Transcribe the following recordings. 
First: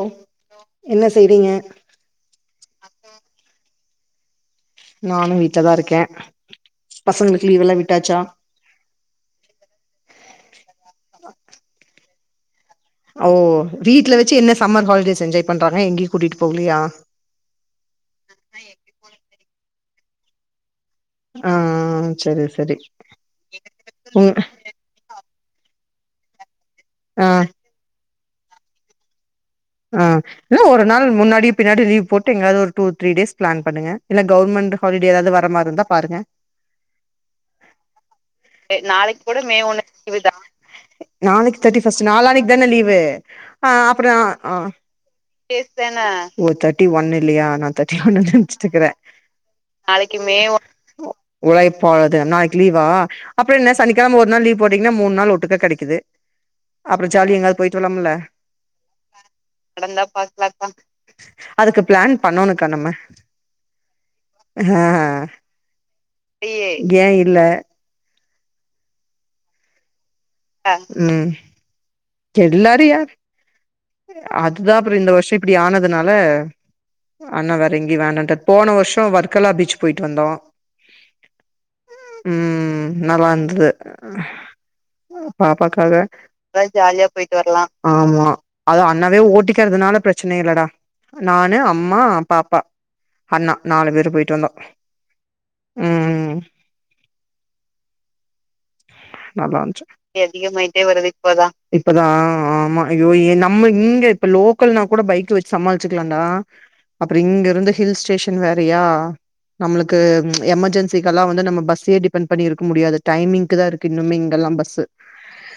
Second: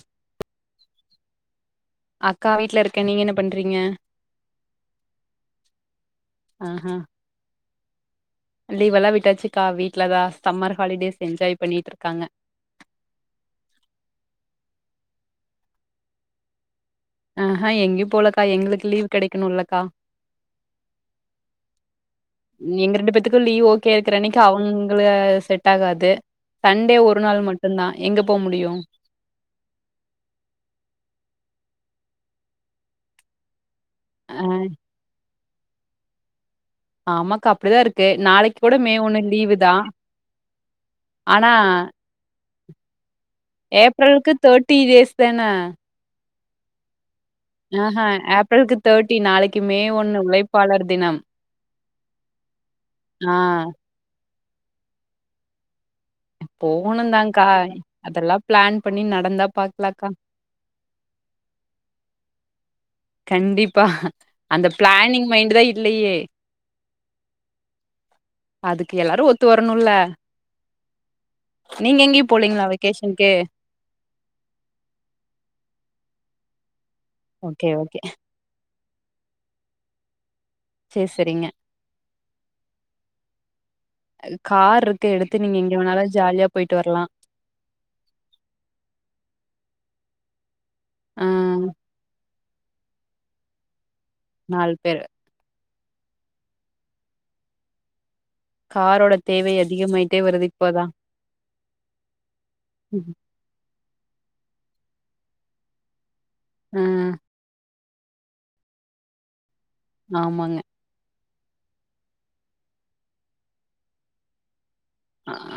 உ என்ன செய்வீங்க அக்கா வீட்ல ருக்கே நீங் என்ன பண்றீங்க நானு வீட்ல தா ருக்கே ஆஹா பசங்ளுக்கு லீவெல்லா விட்டாச்சா ட்லதா சம்மர் ஹாலிடேஸ் என்ஜாய் பண்ணிட் ருக்காங்க ஓ வீட்ல வச்சு என்ன சம்மர் ஹாலிடேஸ் என்ஜாய் பண்றாங்க எங்யும் கூட்டிகிட்டு போகலையா ஆஹ்ஹா எங்யும் போலக்கா எங்ளுக் லீவ் கெடைக் க்கணுல்லக்கா ஆ சரி சரி எங்க ரெண்டு பேத்துக்கும் லீவ் ஓகே இருக்கிற ம் அன்னைக்கு அவங்கள செட் ட்டாகாது சண்டே ஒரு ஆ நாள் மட்டுந்தா எங்கப் போமுடியு ஹா ல்ல ஒரு நாள் முன்னாடி பின்னாடி லீவ் போட்டு எங்காவ்து ஒரு டூ த்ரீ டேஸ் பிளான் பன்னுங்க இல்ல அ கவர்மெண்ட்ஹாலிடே ஏதாவ்து வ ட்ற மார் ருந்தா பாருங்க ஆமாக்கா அப்டிதா இர்க்கு நாளைக் குட மே ஒண்ணு நாளைக்கு கூட லீவு மே தா ஒண்ணு லீவு தா ஆனா தன லீவு அ அப்புறோ தர்ட்டி டேஸ் தான தட்டி ஒன்னு ல்லியா நா தேட்டி ஆஹா ஒன்னு ன் ஏப்ரலுக்கு நென்ச்சுட்டுருக்குறே தேர்ட்டி நாளைக்கு மே ஒண்ணு நாளக்கி மே ஒ உழைப்பாளர் தினம் உழைப்பாளர் தினக் நாளைக்கு லீவா ஆ அப்றென்ன சனிக்கெழம ஓர் நாள் லீவ் போட்டீங்னா மூண் நாள் ஒட்டுக்க கெடைக்குது போவ்ணு அப்புறோ ஜாலியா தாங்கா எங்காவது போயிட்டு வரலாம்ல அதெல்லா பிளான் பண்ணி நடந் நடந்தா பாக்லாகா அதுக்கு பிளான் பண்ணனோ கண்டிப்பா அந்த பிளானிங் மைண்ட் தா இல்லையே ஏன் இல்ல அதுக்கு எல்லாரும் ஒத்து வரணுல்ல அ ம் போலீங்ளா எல்லாரு யார் வெகேஷ்னுக்கு அதுதா அப்புறோ இந்த வருஷோ இப்டி ஆனதுனால அண்ணா ஓகே, வேற ஓகே. எங்கியு வேணான்டாரு போன வருஷ்ம் ம் வர்கலா பீச் போயிட்டு வந்தோம் சரி, சரிங்க. ம் நல்லா இருந்தது கார் இருக்கு எடுத்து நீங்க எங்க பாப்பாக்காக வேணாலும் ஜாலியா நல்லா போயிட்டு ஜாலியா வரலாம். போயிட்டு வர்லாம் ஆம்மா அண்ணாவே ஓட்டிக்கிறதுனால பிரச்சனே இல்லடா ஆ நானு அம்மா அப் பாப்பா அண்ணா நாலு பேரு போயிட்டு வந்தோ நால் பேரு ம் காரோட தேவை நல்லா இருந்துச் அதிகமாயிட்டே வருது இப்போதான். இப்பதா ஆ ஆமா ஐயோ ஏ நம்ம இங்க இப்ப லோக்கல்னா கூட பைக் வெச்சு சமாளிச்சிக்லாண்டா ஆ அப்புறோ இங்க இருந்து ஹில் ஸ்டேஷன் வேறயா நம்முளுக்கு ம் ஆமாங்க. எமெர்ஜென்சிக்கெல்லாம் வந் து நம்ம பஸ்ஸே டிபெண்ட் பண்ணி இருக்க முடியாது டைமிங்கு தா இருக் கு இன்னும் மிங்கலா பஸு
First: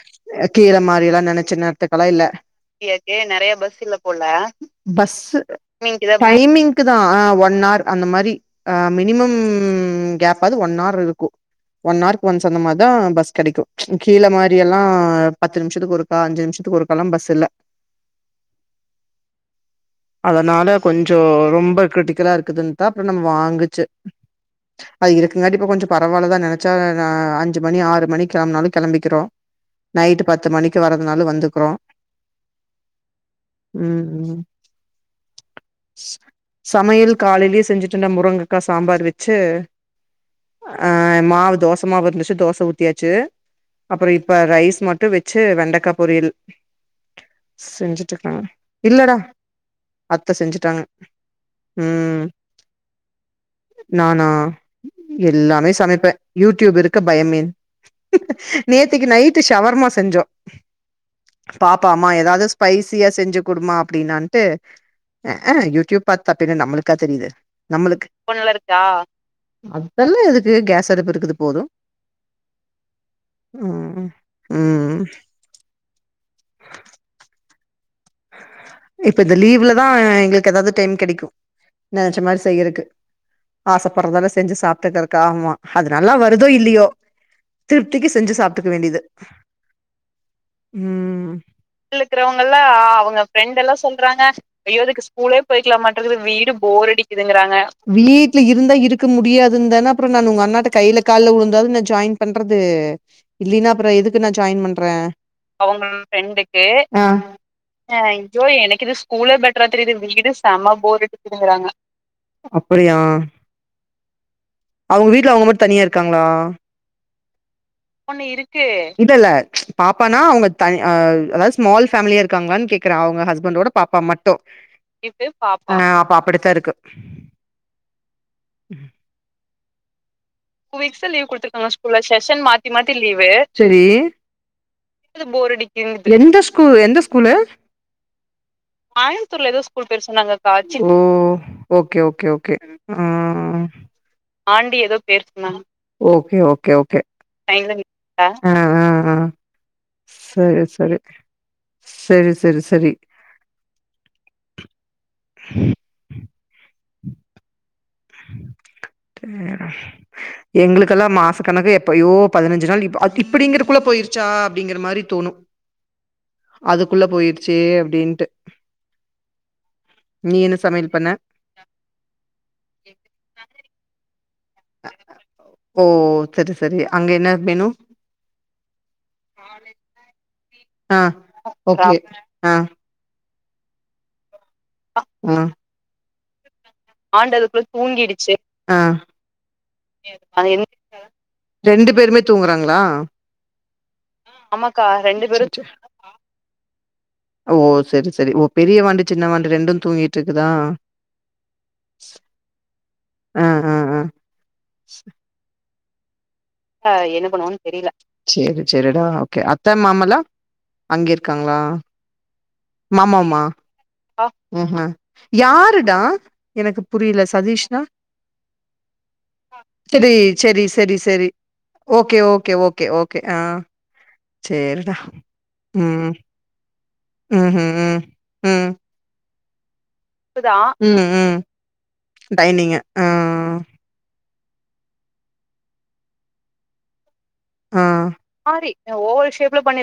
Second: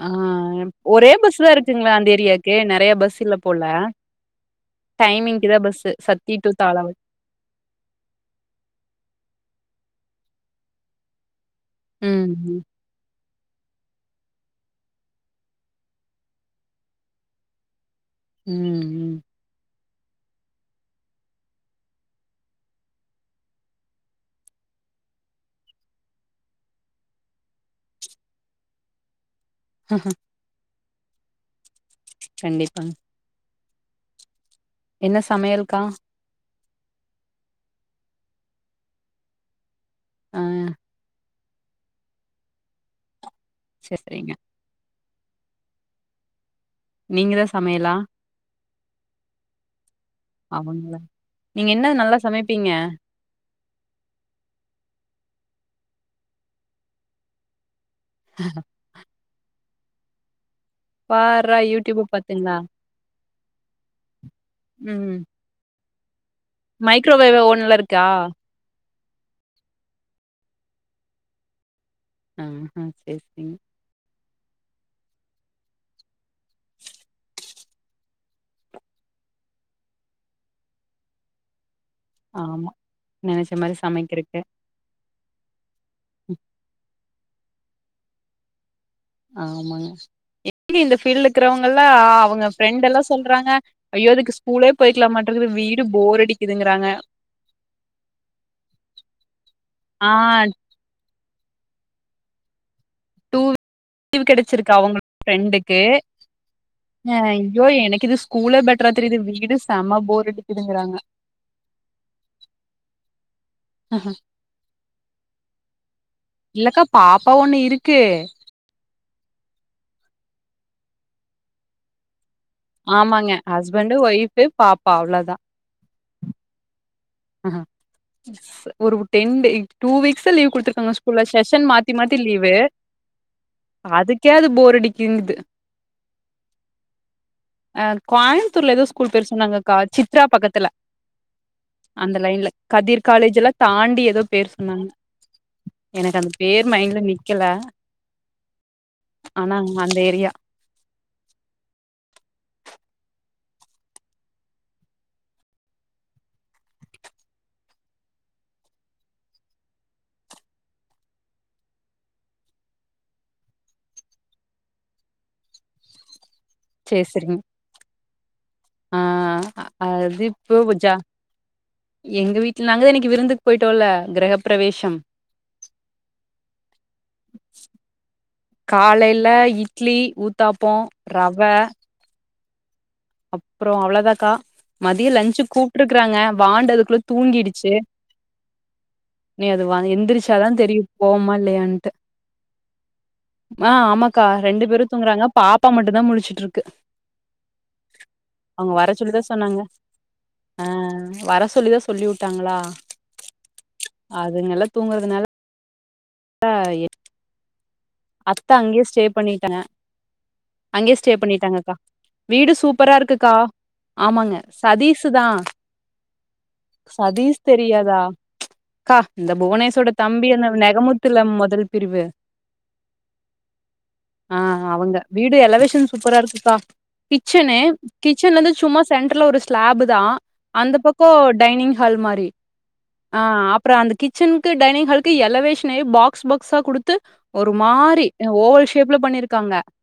ஆ கீழெ ஒரே மாரியெல்லா பஸ் நெனைச்ச தான் இருக்குங்களா நேரத்துக்கலா அந்த இல்ல ஏரியாக்கு? நெறைய கீழ பஸ் கீழ இல்ல நெறைய போல. பஸ்ஸில்லப் போல பஸ்ஸு டைமிங்க்கு தான் பஸ். டிமிங்குதா சத்தி டூ தாளவ டைமிங்குதா ஆஹ் ஒன்ஹார் அந்த மாரி ஆஹ் மினிமம் ம் கேப்பாவ்து ஒன் ஆர் இருக்கு ஒன் ஆர்க் ம், ஒன்ஸ் ம், அந்தமார்தா பஸ் கெடைக்கும் கீழ மாரி எல்லாம் பத்து நிமிஷத்துக்கு ஒருக்கா அஞ்சு நிமிஷத்துக்கு ஒருக்காலா பஸ் இல்ல ம் அதனால கொஞ்சோ ரொம்ப கிரிடிகல்லா இருக்குதுன்தா அப்றோ நம்மோ வாங்குச்சு அது இருக்குங்காட்டி இப்ப கொஞ்சோ பரவாலதா நெனச்சா நா அஞ்சு மணி ஆறு மணிக் கெளம்புனாலு கெளம்பிக்கிறோ நைட்டு பத்து மணிக் கு வரதுனாலு வந்துக்குறோ கண்டிப்பா ம் ம் என்ன சமையல்க்கா சமையல் காலேலயே செஞ்சுட்டன்டா முருங்கக்கா சாம்பார் வச்சு ஆ அ மாவு தோசமாவு இருந்திச்சு தோச ஊத் தியாச்சு சரி, அப்புறோ சரிங்க. இப்ப ரைஸ் மட்டு வெச் ச்சு வெண்டக்கா பொரியல் நீங்க தா சமையலா செஞ்சுட்டுருக்காங்க இல்லடா அத்த செஞ்சுட்டாங்க அவங்கள நீங்க என்ன நல்லா ம் சமைப்பீங்க நானா எல்லாமே சமைப்பே யூடியூப் இருக்க பயமேன் நேத்திக்கு நைட்டு சவர்மா செஞ்சோம் பார்றா பாப்பா யூடியூப அம்மா ஏதாவது பாத்துங்களா ஸ்பைசியா செஞ்சு குடும்மா அப்டின்னான் ட்டு ம் அஹ யூட்டூயூப் தப்டினா நம்மளுக்கா தெரியுது மைக்ரோவேவ் ஓன்ல இருக்கா நம்மளுக்கு அதெல்லா எதுக்கு கேஸ் அடுப்பு இருக்குது போதும் ஆ அ சரி சரிங்க ம் இப்ப இந்த லீவ்லதா எங்களுக்கு ஏதாவது டைம் கெடைக்கும் நெனைச்சமாரி ஆமா செய்யறக்கு நெனைச்ச மாரி ஆசைப்படுறதெலா சமைக்கிறக்கு செஞ்சு சாப்ட்டுக்கற காமா அது நல்லா வருதோ இல்லையோ திருப்திக்கு செஞ்சு சாப்ட்டுக்க வேண்டியது ஆமாங்க எப்டி இந்த ஃபீல்டு ம் இருக்கிறவங்கல்லா அவங்க இருக்கிறவங்கல்ல ஃப்ரெண்டெல்லா வீட்ல மாட்ருக்குது வீடு போர் அடிக்குதுங்கறாங்க இருந்தா இருக்க முடியாதுன்தான அப்புறோ ஆ நானு உங்க அண்ணாட்ட கையில கா கால்ல வுழுந்தாவுது நா ஜாயின் பண்றது இல்லைன்னா அப்புறோ எதுக்கு லீவ் நா ஜாயின் கெடச்சிருக்கு பண்ற அவங்க ஃப்ரெண்டுக்கு அவங்களோட ஃபிரெண்டுக்கு அ அஹ் ஐயோ எனக்கு அஹ் இது ஐயோ ஸ்கூலே எனக்கு பெட்டரா இது தெரியுது ஸ்கூலே வீடு பெட்டரா தெரியுது செம போர் வீடு செம அடிக்குதுங்கறாங்க போர் அடிக்கிதுங்றாங்க அப்படியா அவுங்க வீட்ல அவுங்க மட்டு தனியா இரு இல்லக்கா பாப்பா ஒண்ணு இருக்கு பொண்ணு இருக்கு இல்ல இல்ல ப்ச் பாப்பானா அவுங்க தனி அஹ் அதாவது ஸ்மால் ஃபேமிலியா இரு க்காங்களான்னு கேக்குற அவுங்க ஆமாங்க ஹஸ்பண்டோட ஹஸ்பண்டு பாப்பா மட்டூ ஒய்ஃபு பாப்பா இது பாப்பா, அஹ் அப்டித்தா இருக்கு ஆஹா ஒரு ten day two week sir leave two குடுத்துருக்காங்க வீக்ஸா ஸ்கூல்ல லீவ் செஷன் குடுத்துருக்காங்க மாத்தி ஸ்கூல்ல மாத்தி செஷன் லீவு மாத்தி மாத்தி லீவு செரி அதுக்கே அது போர் அடி எந்த ஸ்கூ எந்த ஸ்கூலு அ கோயம்புத்தூர்ல ஏதோ ஸ்கூல் பேர் சொன்னாங்கக்கா சித்ரா பக்கத்துல ஓ ஓகே அந்த ஓகே லைன்ல கதிர் காலேஜ் எல்லா ஆஹ் தாண்டி ஏதோ பேர் சொன்னாங்க எனக்கு அந்த ஓகே பேர் ஓகே ஓகே மைண்ட்ல நிக்கல அஹ் அஹ் அஹ் ஆனா அந்த ஏரியா செரி செரி செரி செரி செரி எங்களுக்கெல்லா மாசக்கணக்கு எப்பயோ பதுனஞ்சு நாள் இப் அ இப்டிங்கிறக்குள்ள போயிருச்சா அப்டிங்கிற மாரி தோணு அதுக்குள்ள போயிருச்சே அப்டின்ட்டு ஆஹ் அது நீ என்ன இப்பவே போச்சா சமையல் பண்ண எங்க வீட்ல நாங்கதா இன்னக்கி விருந்துக்கு போய்ட்டோல்ல கிரகப் பிரவேஷம் ஓ சரி சரி அங்க என்ன மெனு காலைல இட்லி ஊத் த்தாப்போ ரவ ஆஹ் அப்றோ அவ்ளதாக்கா மதிய லன்ச்சுக் கூப்ட்ருக்றாங்க வாண்டது ஆஹ் நீ அது வா எந்திரிச்சாதா தெரியு போவோமா ரெண்டு பேருமே தூங்குறாங்களா ஆஹ் ஆமாக்கா ரெண்டு பேரு ஆமாக்கா தூங்குறாங்க ரெண்டு பேரு பாப்பா மட்டுந்தா முளிச்சுட்டு இருக்கு ஓ சரி சரி ஓ அவுங்க பெரிய வர வாண்டு சொல்லிதா சின்ன வாண்டு சொன்னாங்க ரெண்டு தூங்கிட்டு இருக்குதா ஆஹ் வர சொல்லிதா சொல்லிவுட்டாங்களா ஆ ஆ ஆ அதுனால தூங்குறதுனால ஆஹ் என்ன பண்ணுவாங் அத்த அங்கே ஸ்டே பண்ணிட்டாங்க மாமல்லா அங்கே அங்க ஸ்டே இருக்காங்களா பண்ணிட்டாங்கக்கா வீடு சூப்பரா இருக்குக்கா மாமாவுமா ஆமாங்க ம் ஹு சதீஸு தா யாருடா எனக்கு புரியல சதீஸ் சதீஷ்னா தெரியாதா ச்சு க்கா இந்த புவனேசோட சரி தம்பி அந்த சரி சரி சரி நெகமுத்துல மொதல் ஓகே ஓகே ஓகே ஓகே ஆஹ் ஆஹ் அவுங்க வீடு எலவேஷன் ம். சூப்பரா இருக்குக்கா கிச்சனு ம்ஹ்ம். ம். கிச்சன்லருந்து ம். சும்மா சென்ட்ரு ன்ல ஒரு ஸ்லாபு தா க்குதா? அந்த ம், பக்கோ ம். டைனிங் ஹால் மாறி டைனிங்கு. ஆ, ஆஹ் அப்ற அந்த கிச்சன் க்கு டைனிங் ஹால்க்கு எலவேஷ்னே பாக்ஸ் பாக்ஸ்சா குடுத்து ஒரு மாரி ஆஹ் ஆஹ் ஓவல் ஷேப்ல பண்ணியிருக்காங்க. ஆஹ்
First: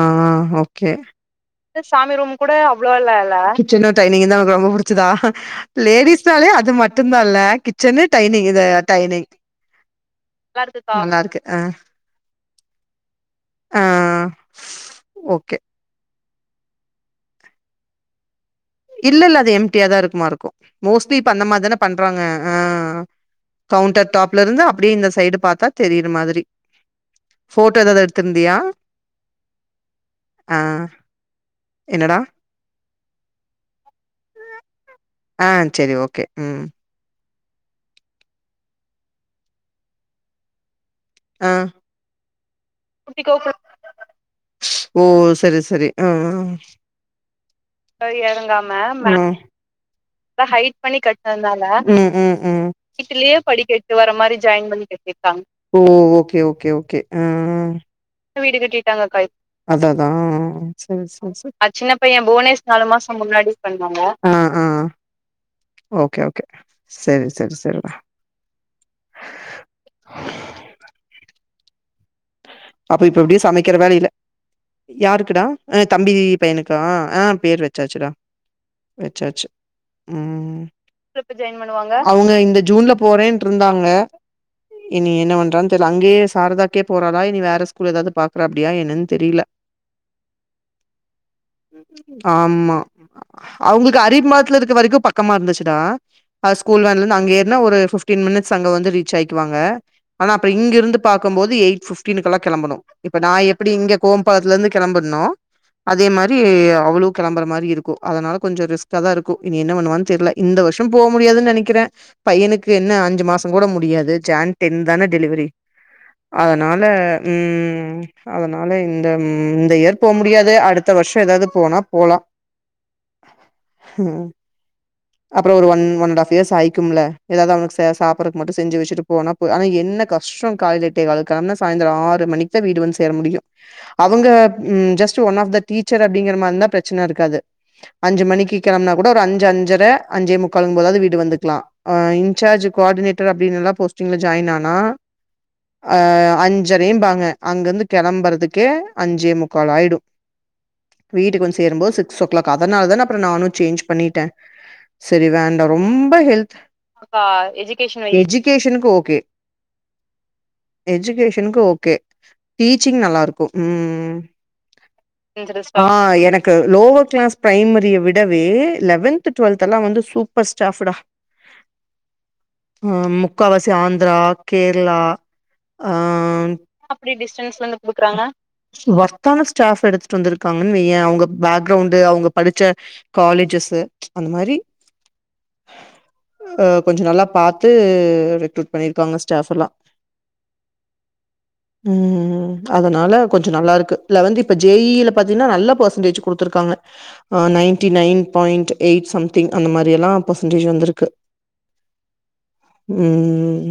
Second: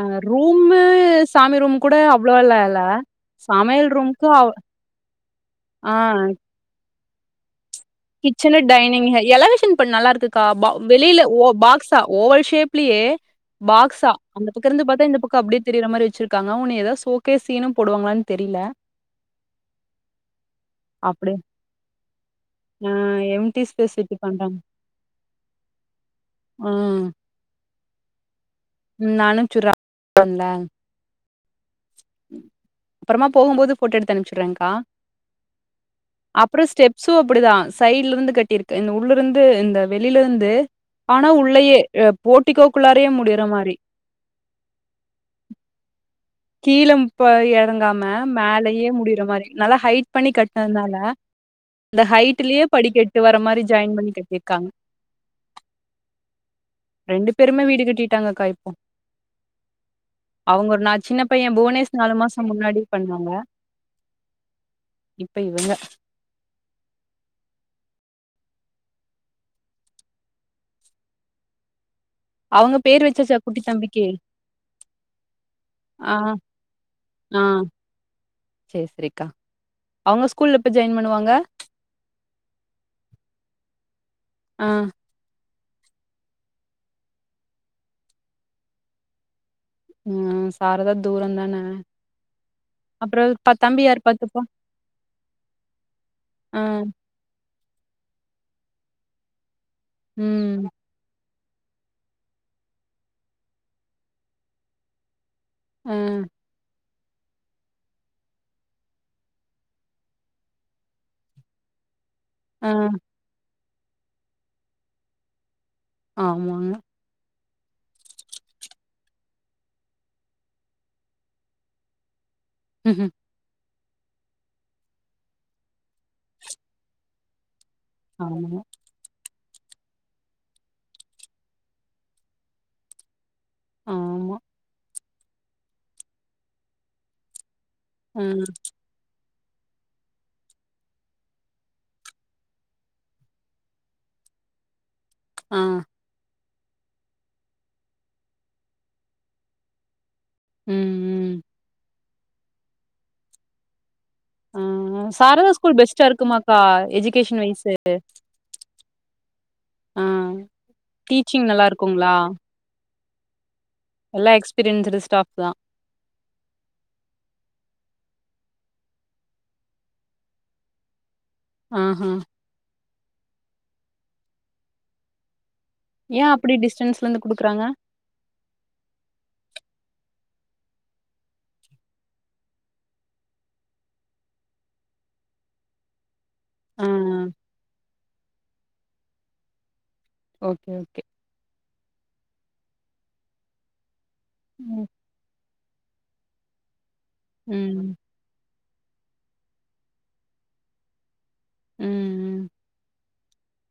அ ஆஹ் ரூமு ஓகே சாமி ரூம் கூட அவ்ளோலாம் இல்ல. கிச்சனு சமையல் ரூம்க்கு டைனிங்குதா அவ் ஒனக் ரொம்ப புடிச்சதா லேடிஸ்னாலே அதுமட் டுந்தால்ல கிட் கிச்சன்னு டைனிங் எ எலவேஷன் இப்ப நல்லா இருக்குக்கா நல்லா பா இருக்குக்கா. வெளியில நல்லாருக்கு. ஒ ஆ, பாக்ஸா ஓவல் ஷேப்லயே ஆ. பாக்ஸா அந்த பக்கம் இருந்து பாத்தா இந்த பக்கம் ஓகே. அப்பிடியே தெரியிற மாறி வச்சிருக்காங்க ஒன்னே ஏதாது சோகேசினு போடுவாங்களானு இல்ல இல்ல அது எம்டியா தான் இருக்குமா இருக்கும் மோஸ்ட்லி இப்ப அப்டி அந்த மாதிரி தானே பண் றாங்க ஆ ஆஹ எம்டி ஸ்பேஸ் கவுண்டர் விட்டு டாப்ல பண்றாங்க. இருந்து அப்டியே இந்த சைடு பாத்தா தெரிற மாதிரி ம் போட்டோ எதாவது எடுத்திருந்தியா நான் அனுப்ச்சுட்றேன். அஹ அப்புறமா போகும்போது போட்டோ எடுத்து அனுப்சுடுறேன்கா ஆஹ் செரி ஓகே உம் அப்பிடிதான் சைடல இருந்து கட்டிருக்கு இந்த உள்ளிருந்து இந்த வெளில இருந்து ஆனா ஆ உள்ளையே ஏ போட்டிக்கோ ஓ செரி செரி ஆஹ் ஆஹ் கீழ ப இறங்கமா மேலேயே முடியிற மாறி நல்லா ஹெ நல்லா ஹெயிட் பண்ணி கட்டுனனால அந்த ம்ம் ஹைட்லயே ம்ம் படிக்கட்டு வீட்டிலே வர மாரி ஜாயின் படிக்கட்டு வார பண்ணி மாறி ஜாயின் கட்டியிருக்காங்க. பண்ணி கட்டி இருக்காங்க ஓகே ஓகே பேருமே வீடு பெரிய கட்டிட்டாங்கக்கா வீடு இப்போ. கட்டிட்டாங்க அக்கா அதான் அதான் அவங்க ஒரு செரி நான் சின்ன செரி பையன் ஆ சின்ன புவனேஷ் பையன் மாசம் புவனேஷ் முன்னாடி நாலு மாசம் பண்ணாங்க. முன்னாடி பண்ணாங்க ஆஹ் ஆஹ் இப்ப இவங்க. ஓகே ஓகே செரி செரி செரி டா அவங்க அப்ப பேர் இப்ப எப்டி வச்சாச்சா குட்டி சமைக்கிற வேல தம்பிக்கு? இல்ல யாருக்குடா தம்பி ஆ, பையனுக்கா ஆஹ் ஆ பேர் வச்சாச்சுடா சரி, சரிக்கா. வச்சாச்சு அவங்க ஸ்கூல்ல ம்ம்ம் எப்ப ஜாயின் ஸ்கூல் பண்ணுவாங்க? எப்ப ஜாயின் பண்ணுவாங்க அவங்க இந்த ஜூன்ல போறேன் இருந்தாங்க ஆ, இனி என்ன பண்ற இல்ல அங்கே சாரதாக்கே போறாளா இனி வேற ல்ல ஸ்கூல் ஏதாது பாக்குற அப்பிடியா என்னன்னு தெரில ம் சாரதா தூரம் தான. ஆமா அப்புறம் ப அவங்களுக்கு தம்பியார் அரி பாத்துப்பா மாத்துல இருக்க வரைக்கும் பக்கமா இருந்துச்சுடா அ ஆ, ஸ்கூல் வேன்ல இருந்து அங்க ஏறுனா ஒரு ஃபிப்டின் மினிட்ஸ் அங்க வந்து ரீச் ஆயிக்கு வாங்க ஆனா அப்ப ம், இங்கேருந்து பாக் பாக்கம்போது எய்ட் ஃபிஃப்டீனுக்குல்லா கெளம்பணு இப்ப நா எப்டி இங்க கோஅம்பாளத்துலருந்து கெளம்புறனோ ஆ, அதே மாரி அவளு கெளம்புற மாரி இருக்கு அதனால கொஞ்சொ ரிஸ்க்கா தா இருக்கு இனி என்ன பண்ணுவான் தெர்ல இந்த வர்ஷொ போ முடியாதுன் நெனக்கிற ஆ, பையனுக்கு என்ன அஞ்சு மாசங் கூட மு முடியாது ஜான் டென் தான டெலிவரி ஆமாங்க. அதனால உம் அதனால இந்த ம் இந்த இயர் போ முடியாது அடுத்த வர்ஷொ ஏதாது போனா போலா ம் ஹ்ம் ம் அப்பறோ ஒரு one one and half years ஆயிக்கும்ல ஏதாவ்து அவ சாப்புர்றக்கு மட்டு ஆமா, செஞ்சு வச்சுட்டு போனா ஆனா என்ன கஷ்டொ காலைல எட்டே காலுக்கு கெளம்புனா சாயந்தரொ ஆ று மணிக்குதா வீடு வந்து சேர முடியு அவுங்க ஆமா. ம் just one of the teacher அப்டிங்கெற மாரி இருந்தா ப்ரச்சன இருக்காது ஆ, அஞ்சு மணிக்கி கெளம்புனாக் கூட ஒரு அஞ் சு அஞ்சர அஞ்சே முக்கால்கம் போதாது வீட்டுக் வந்துக்லா ஆ இன்சார்ஜு கோ ஆடிநேட்டர் அப்டின்லா போஸ்டிங்ல ஜாயின் ஆனா ஆ, அ அஞ் பேம்பாங்க அங்கருந்து கெளம்பறதுக்கே அஞ்சே முக்கால் ஆயிடு ம், ம். வீட்டுக்கு வந்து சேரும் போது சி க்ஸ் ஓ க்ளாக் அதனாலதா நா அப்றொ நானு சேஞ்ச் பண்ணிட்ட ஆ, சரி சாரதா வேண்டா ஸ்கூல் பெஸ்ட்டா ரொம்ப ஹெல்த் இருக்குமாக்கா? Education wise. எஜீகேஷனுக்கு ஓகே எஜீகேஷனுக்கு ஓக் க்குங்ளா ச்சிங் நல்லா இருக்கு ம் ஸ்டாஃப் தான். ஆ எனக்கு லோவர் க்ளாஸ் ப்ரைமரிய விட் டவே லெவன்த்து டுவெல்த்தெல்லா வந்து சூப்பர் ஸ்டாஃபுடா ஆ ஹா ஆ முக்காவாசி ஆந்த்ரா கேர்ளா ஏ அப்டி டிஸ் ஒர்த்தான ஸ்டாஃப் எடுத் து வந்துருக்காங்கன் வைய அவுங்க பேக்ரவுன்டு அவுங்க படிச்ச காலேஜஸு அந்த மாரி ஆ கொஞ்சொ நல்லா பாத்து ரெக்ருட் பண்ணிருக்காங்க ஸ்டாஃபெல்லா ஓகே ஓகே ம் ம் அதனால கொஞ்சொ நல்லா இருக்கு லெவன்த்து இப்ப ஜே ம், இ ல பாத்தீங்னா நல்லா பர்சன்டேஜ் குடுத்துருக்காங்க ஆஹ் நைன்டி ம், நைன் பாயிண்ட் எயிட் சம்திங் அந்த மாரி எல்லா பெர்சன்டேஜ் வந்துருக்கு உம் உம் உம்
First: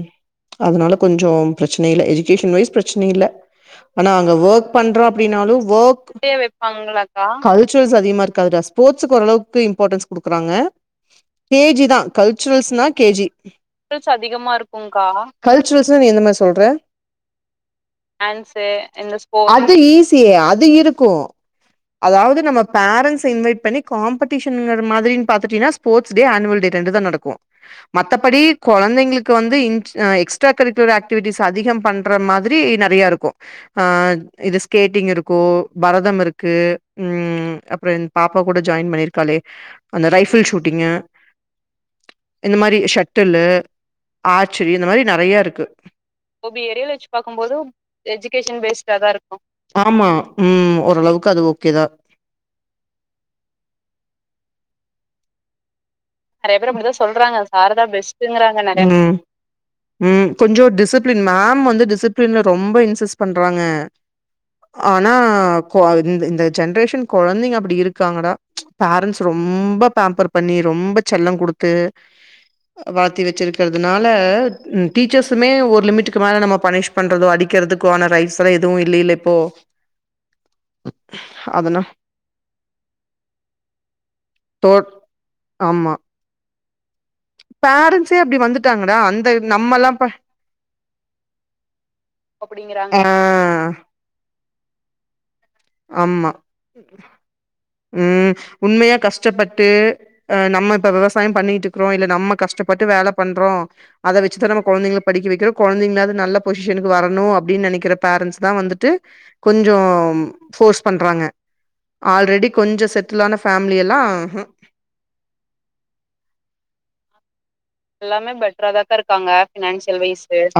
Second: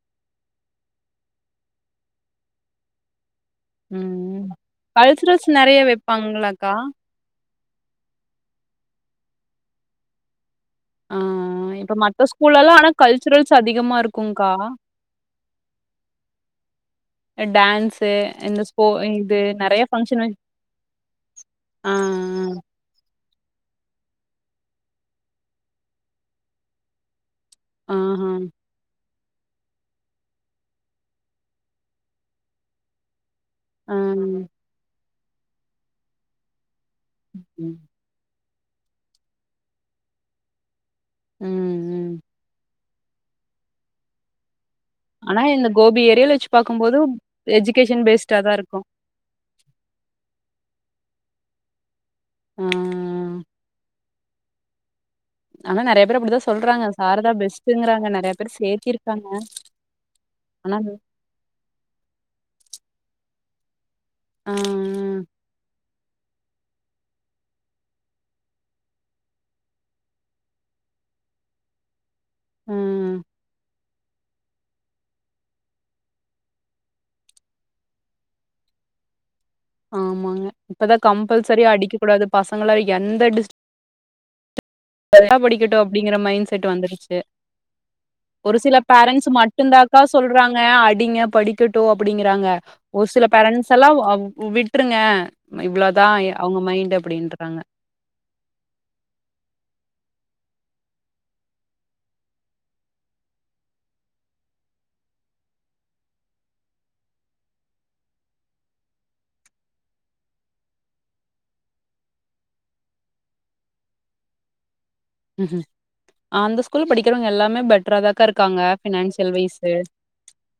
அதனால கொஞ்சோ ப்ரச்சன இல்ல எஜி கேஷன் வைய்ஸ் ப்ரச்சன இல்ல ஆனா அங்க ம். ஒர்க் பண்றோ கல்ச்சுரல்ஸ் அப்டின்னாலு நெறைய ஒர்க் இப்பியே வைப்பாங்களாக்கா? வைப்பாங்கல்லா அக்கா கல் சுரல்ஸ் அதிகம இருக்கது டா ஸ்போட்ஸ்க்கு ஓரளவுக்கு இம்பார்டன்ஸ் குடுக்றாங்க ஆ, கேஜி இப்ப தா மத்த ஸ்கூல்லலாம் கல்சுரல்ஸ்னா ஆனா கேஜி கல்ச்சுரல்ஸ் அதிகமா கல்சுரல்ஸ் அதிகமா இருக்குங்க்கா. இருக்கும்கா கல்சுரல்ஸ்னு நீ எந்த மாரி சொல்ற டான்ஸு இந்த ஸ்போ இது அது நெறைய ஈசி ஃபங்ஷன் வச் அது இருக்கும் ஆ அதாவ்து நம்ம ஆ. பேர பேரன்ஸ இன்வைட் பண்ணி காம்படிஷங்கற மாத்ரினு பாத்திடின ஸபோர்ட்ஸ் டே ஆன்வல் டே ரெண்டு தா நடக்கும் ஆஹா. மத்தபடி கொழந்தைங்களுக்கு க்கு வந்து எக்ஸ்ட்ரா கரிக்குலர் ஆக்டிவிட்டிஸ் அதிகம் பண்ற மாத்ரி நறைய இருக்கும் ஆ. ஆஹ் இது ஸ்கேட்டிங் இருக் கோ பரதம் இருக்கு உம் ம். அப்றோ என் பாப் இப்ப கூட ஜாயின் பண்ணிருக்காலே அந்த ரைபிள் ஷூட்டிங்கு ம், ம். இந்த மாரி ஷட் டுல்லு [unintelligible] ஆனா இந்த கோபி ஏரியல [inaudible] தான் இருக்கும். ஆமா உம் ஓ ஓர அளவுக்கு அது ஓகேதா ஆஹ் ஆன நறையப் நறைய பேரு அப்டி தா சொல்றாங்க சாரதா நெறைய பேர் பெஸ்ட்டுங்குறஙக நறைய பேரு சேர்த்திருக்காங்க. உம் கொஞ்சோ ஆனா டிசிப்ளின் மேம் வந்து டிசிப்ளின ரொம்ப இன்சஸ் பண்றாங்க ஆ. ஆனா இப்போ இந்த இந்த ஜென்ரேஷன் கொழந்தைங்க அப்டி இருக்காங்கடா பேரண்ட்ஸ் ரொம்ப பேம்பர் பண்ணி ரொம்ப செல்லம் குடுத்து ஆ ம். வாத்தி வச்சிருக்குறது அதனால உம் டீச்சர்ஸுமே ஒரு லிமிட்டுக்கு மேல நம்ம பனிஷ் பண்ணுறதோ அடிக்கிறதுக்கு ஆன ரைட்ஸ்லாம் எதுவு இல்லலில இப்போ ஆமாங்க இப்பதா கம்பல்சரியா அதனா அடிக்க கூடாது பசங்கள எந்த டி தோ சரியா படிக்கட்டும் ஆமா அப்டிங்கற மைண்ட் செட்டு வந்துடுச்சு [unintelligible] பேரண்ட்ஸே அப்டி ஒரு சில வந்துட்டாங்கடா அந்த பேரண்டட்ஸ் நம்மல்லா மட்டுந்தாக்கா ப சொல்றாங்க அடிங்க படிக்கட்டு அப்புடிங்கறாங்க அப்டிங்கிறாங்க ஒரு சில பேரண்ட்ஸ் எல்லா அ உ விட்ருங்க இவ்ளோதா ஆமா அவங்க மைண்ட் அப்டின்றாங்க ம் உண்மையா கஷ்டப்பட்டு அ நம்ம இப்ப விவசாயம் பண்ணிட்டுக்கிறோ இல்ல நம்ம கஷ்டப்பட்டு வேல பண்றோ அத வச்சுதா நம்ம கொழந்திங்க படிக்க வைக்கிறோ கொழந்திங்களாவ்து நல்ல பொசிஷனுக்கு வரணு அப்டின் நெனைக்கிற பேரண்ட்ஸ் தா வந்துட்டு கொஞ்சோ ஃபோர்ஸ் பண்றாங்க ஆல்ரெடி கொஞ்சு செட்டில ஆான ஃபேமிலி எல்லா உஉ ம் ம் அந்த ஸ்கூல்ல படிக்கிறவங்க எல்லாமே பெட்டராதாக்கா இருக்காங்க ஃபினான்சியல் வைஸு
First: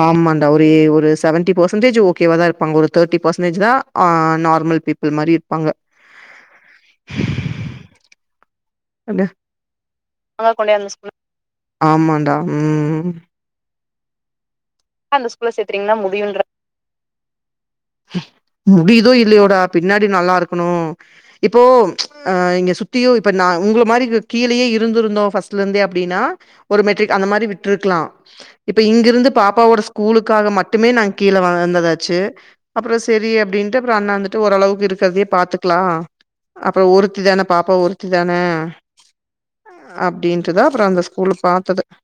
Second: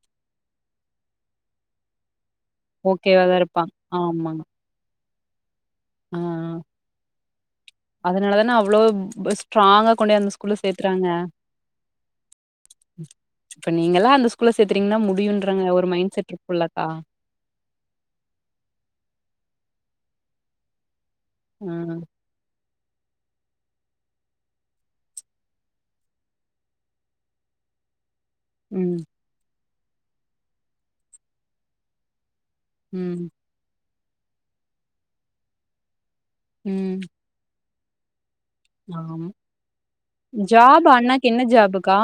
ஆமாண்டா ஒரே ஒரு செவன்டி பேசன்டேஜ் ஓகேவா தா இருப்பாங் ஒரு தேட்டி ஓகேவாதா பேசன்டேஜ் தா அ நார்மல் பீப் பில் மாரி இரு அ அ அதனாலதான அவ அவ்ளோ ப் என்ன ப ஸ்ட்ராங்க ஆமாண்டா ம் இப்ப நீங்கல்லா அந்த ஸ் கூல்ல சேத்துறீங்கன்னா அந்த ஸ்கூல்ல முடியுன்றங்க ஒரு மைண்ட் செட் ருக்குல்லக்கா முடியிதோ இல்லையோடா பின்னாடி நல்லா இருக்கணு இப்போ ஆ அ இங்க சுத் த்தியு இப்ப நா உங்கள மாரி கி கீழியே இருந்துருந்தோ ஃபஸ்ட்லேருந்தே அப்டின்னா ஒரு மெட்ரிக் அந்த மாரி விட்ருக்லா இப்ப ம் இங்கிருந்து பாப்பாவோட ஸ் கூலுக்காக மட்டுமே நா கீழ வ வந்ததாச்சு அப்றோ ம் சேரி அப்டின்ட்டு அப்பறோ அண்ணா வந்துட்டு ஓரளவுக்கு இருக்கற்த்யே பாத்துக்லா அப்பறோ ஒருத்திதான பாப் போ ஒருத்தி தான ஆம் அப்டின்ட்டுதா அப்றோ ஜாபு அந்த அண்ணாக்கு ஸ்கூல்ல என்ன பாத்தது ஜாபுக்கா